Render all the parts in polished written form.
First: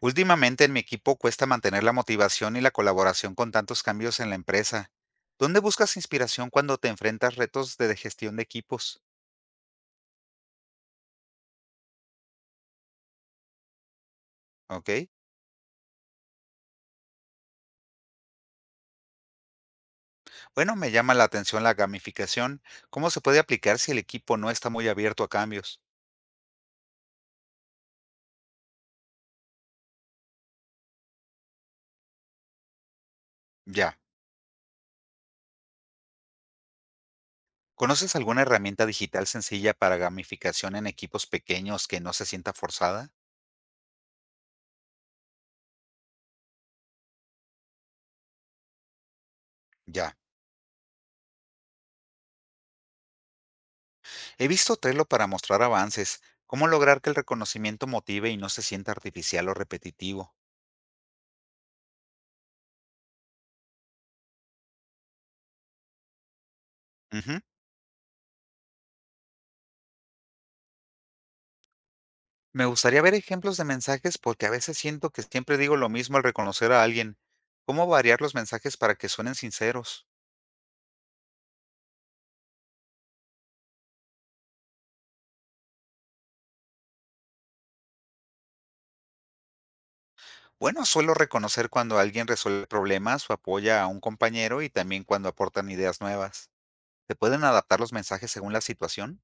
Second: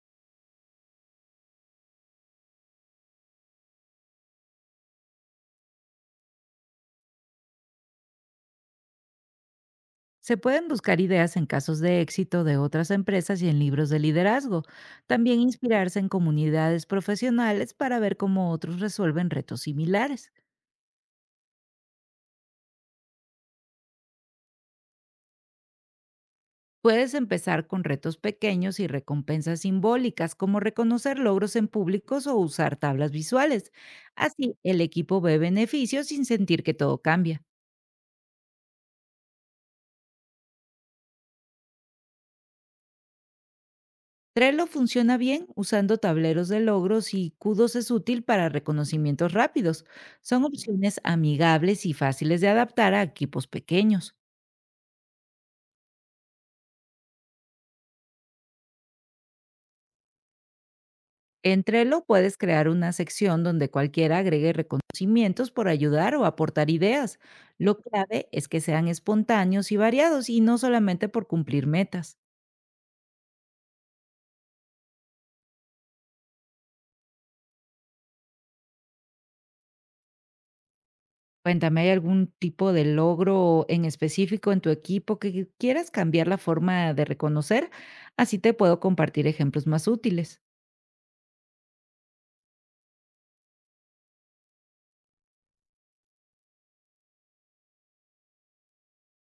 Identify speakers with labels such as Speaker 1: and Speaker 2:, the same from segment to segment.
Speaker 1: Últimamente en mi equipo cuesta mantener la motivación y la colaboración con tantos cambios en la empresa. ¿Dónde buscas inspiración cuando te enfrentas retos de gestión de equipos?
Speaker 2: Se pueden buscar ideas en casos de éxito de otras empresas y en libros de liderazgo.
Speaker 1: ¿Ok?
Speaker 2: También inspirarse en comunidades profesionales para ver cómo otros resuelven retos similares.
Speaker 1: Bueno, me llama la atención la gamificación. ¿Cómo se puede aplicar si el equipo no está muy abierto a cambios?
Speaker 2: Puedes empezar con retos pequeños y recompensas simbólicas, como reconocer logros en públicos o usar tablas visuales.
Speaker 1: Ya.
Speaker 2: Así, el equipo ve beneficios sin sentir que todo cambia.
Speaker 1: ¿Conoces alguna herramienta digital sencilla para gamificación en equipos pequeños que no se sienta forzada?
Speaker 2: Trello funciona bien usando tableros de logros y Q2 es útil para reconocimientos rápidos.
Speaker 1: Ya.
Speaker 2: Son opciones amigables y fáciles de adaptar a equipos pequeños.
Speaker 1: He visto Trello para mostrar avances. ¿Cómo lograr que el reconocimiento motive y no se sienta artificial o repetitivo?
Speaker 2: En Trello puedes crear una sección donde cualquiera agregue reconocimientos por ayudar o aportar ideas.
Speaker 1: Ujú.
Speaker 2: Lo clave es que sean espontáneos y variados, y no solamente por cumplir metas.
Speaker 1: Me gustaría ver ejemplos de mensajes porque a veces siento que siempre digo lo mismo al reconocer a alguien. ¿Cómo variar los mensajes para que suenen sinceros?
Speaker 2: Cuéntame, ¿hay algún tipo de logro en específico en tu equipo que quieras cambiar la forma de reconocer? Así te puedo compartir ejemplos más útiles.
Speaker 1: Bueno, suelo reconocer cuando alguien resuelve problemas o apoya a un compañero y también cuando aportan ideas nuevas. ¿Se pueden adaptar los mensajes según la situación?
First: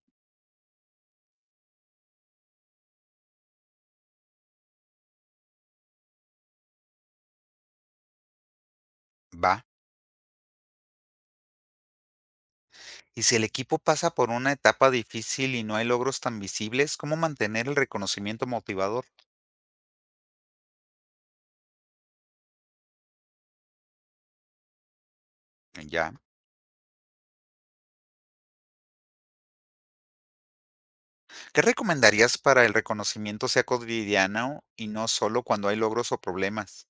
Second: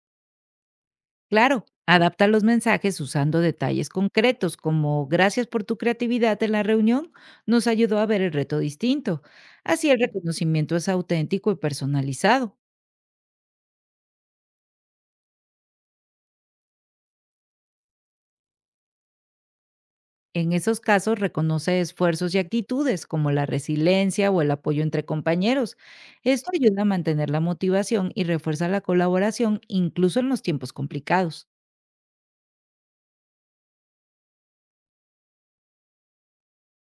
Speaker 2: Claro, adapta los mensajes usando detalles concretos, como gracias por tu creatividad en la reunión, nos ayudó a ver el reto distinto.
Speaker 1: Va.
Speaker 2: Así el reconocimiento es auténtico y personalizado.
Speaker 1: Y si el equipo pasa por una etapa difícil y no hay logros tan visibles, ¿cómo mantener el reconocimiento motivador?
Speaker 2: En esos casos, reconoce esfuerzos y actitudes como la resiliencia o el apoyo entre compañeros.
Speaker 1: Ya.
Speaker 2: Esto ayuda a mantener la motivación y refuerza la colaboración incluso en los tiempos complicados.
Speaker 1: ¿Qué recomendarías para el reconocimiento sea cotidiano y no solo cuando hay logros o problemas?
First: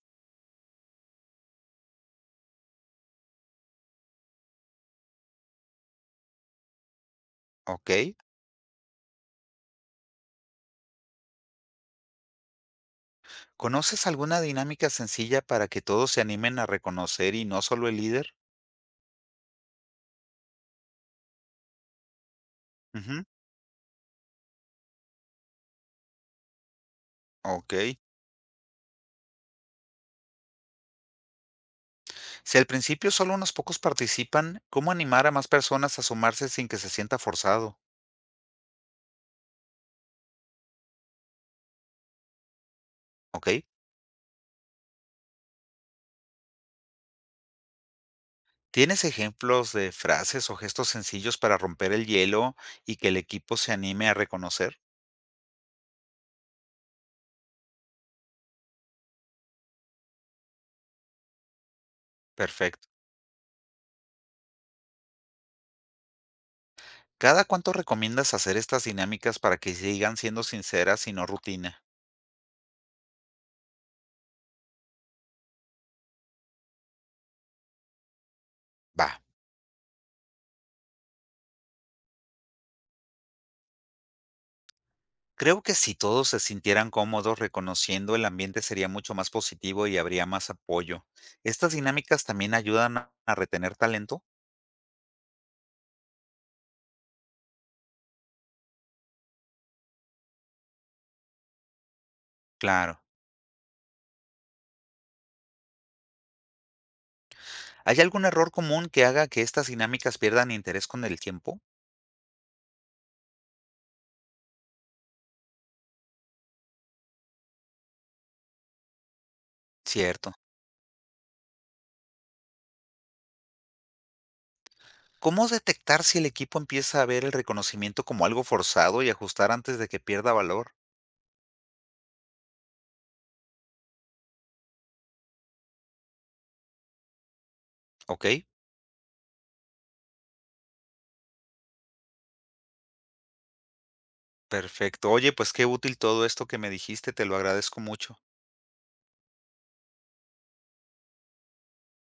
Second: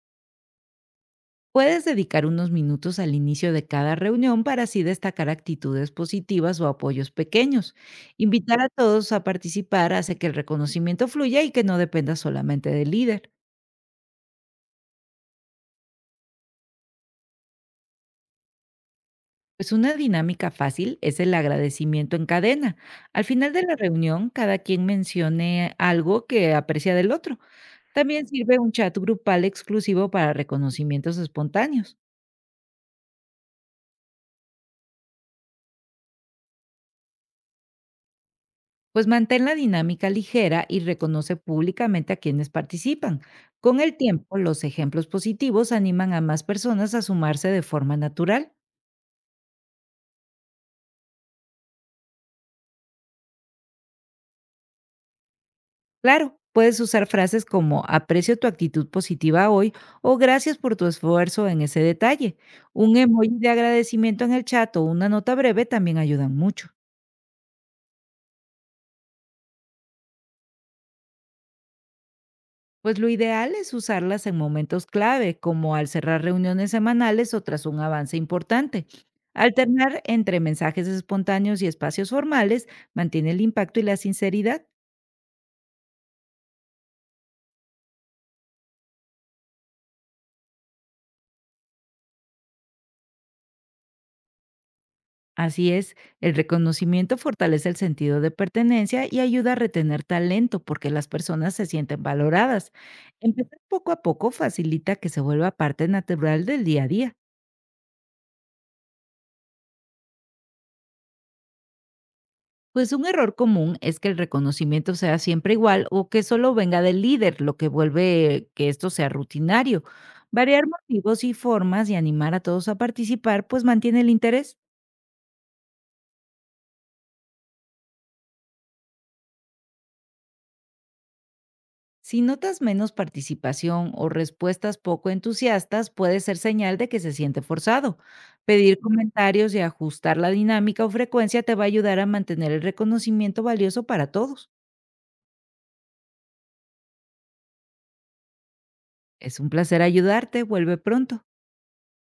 Speaker 2: Puedes dedicar unos minutos al inicio de cada reunión para así destacar actitudes positivas o apoyos pequeños.
Speaker 1: Ok.
Speaker 2: Invitar a todos a participar hace que el reconocimiento fluya y que no dependa solamente del líder.
Speaker 1: ¿Conoces alguna dinámica sencilla para que todos se animen a reconocer y no solo el líder?
Speaker 2: Pues una dinámica fácil es el agradecimiento en cadena. Al
Speaker 1: Ujú,
Speaker 2: final de la reunión, cada quien mencione algo que aprecia del otro.
Speaker 1: Ok.
Speaker 2: También sirve un chat grupal exclusivo para reconocimientos espontáneos.
Speaker 1: Si al principio solo unos pocos participan, ¿cómo animar a más personas a sumarse sin que se sienta forzado?
Speaker 2: Pues mantén la dinámica ligera y reconoce públicamente a quienes participan.
Speaker 1: Ok.
Speaker 2: Con el tiempo, los ejemplos positivos animan a más personas a sumarse de forma natural.
Speaker 1: ¿Tienes ejemplos de frases o gestos sencillos para romper el hielo y que el equipo se anime a reconocer?
Speaker 2: Claro, puedes usar frases como aprecio tu actitud positiva hoy o gracias por tu esfuerzo en ese detalle.
Speaker 1: Perfecto.
Speaker 2: Un emoji de agradecimiento en el chat o una nota breve también ayudan mucho.
Speaker 1: ¿Cada cuánto recomiendas hacer estas dinámicas para que sigan siendo sinceras y no rutina?
Speaker 2: Pues lo ideal es usarlas en momentos clave, como al cerrar reuniones semanales o tras un avance importante.
Speaker 1: Va.
Speaker 2: Alternar entre mensajes espontáneos y espacios formales mantiene el impacto y la sinceridad.
Speaker 1: Creo que si todos se sintieran cómodos reconociendo el ambiente sería mucho más positivo y habría más apoyo. ¿Estas dinámicas también ayudan a retener talento?
Speaker 2: Así es, el reconocimiento fortalece el sentido de pertenencia y ayuda a retener talento porque las personas se sienten valoradas.
Speaker 1: Claro.
Speaker 2: Empezar poco a poco facilita que se vuelva parte natural del día a día.
Speaker 1: ¿Hay algún error común que haga que estas dinámicas pierdan interés con el tiempo?
Speaker 2: Pues un error común es que el reconocimiento sea siempre igual o que solo venga del líder, lo que vuelve que esto sea rutinario.
Speaker 1: Cierto.
Speaker 2: Variar motivos y formas y animar a todos a participar pues mantiene el interés.
Speaker 1: ¿Cómo detectar si el equipo empieza a ver el reconocimiento como algo forzado y ajustar antes de que pierda valor?
Speaker 2: Si notas menos participación o respuestas poco entusiastas, puede ser señal de que se siente forzado.
Speaker 1: Ok,
Speaker 2: Pedir comentarios y ajustar la dinámica o frecuencia te va a ayudar a mantener el reconocimiento valioso para todos.
Speaker 1: perfecto. Oye, pues qué útil todo esto que me dijiste, te lo agradezco mucho.
Speaker 2: Es un placer ayudarte. Vuelve pronto.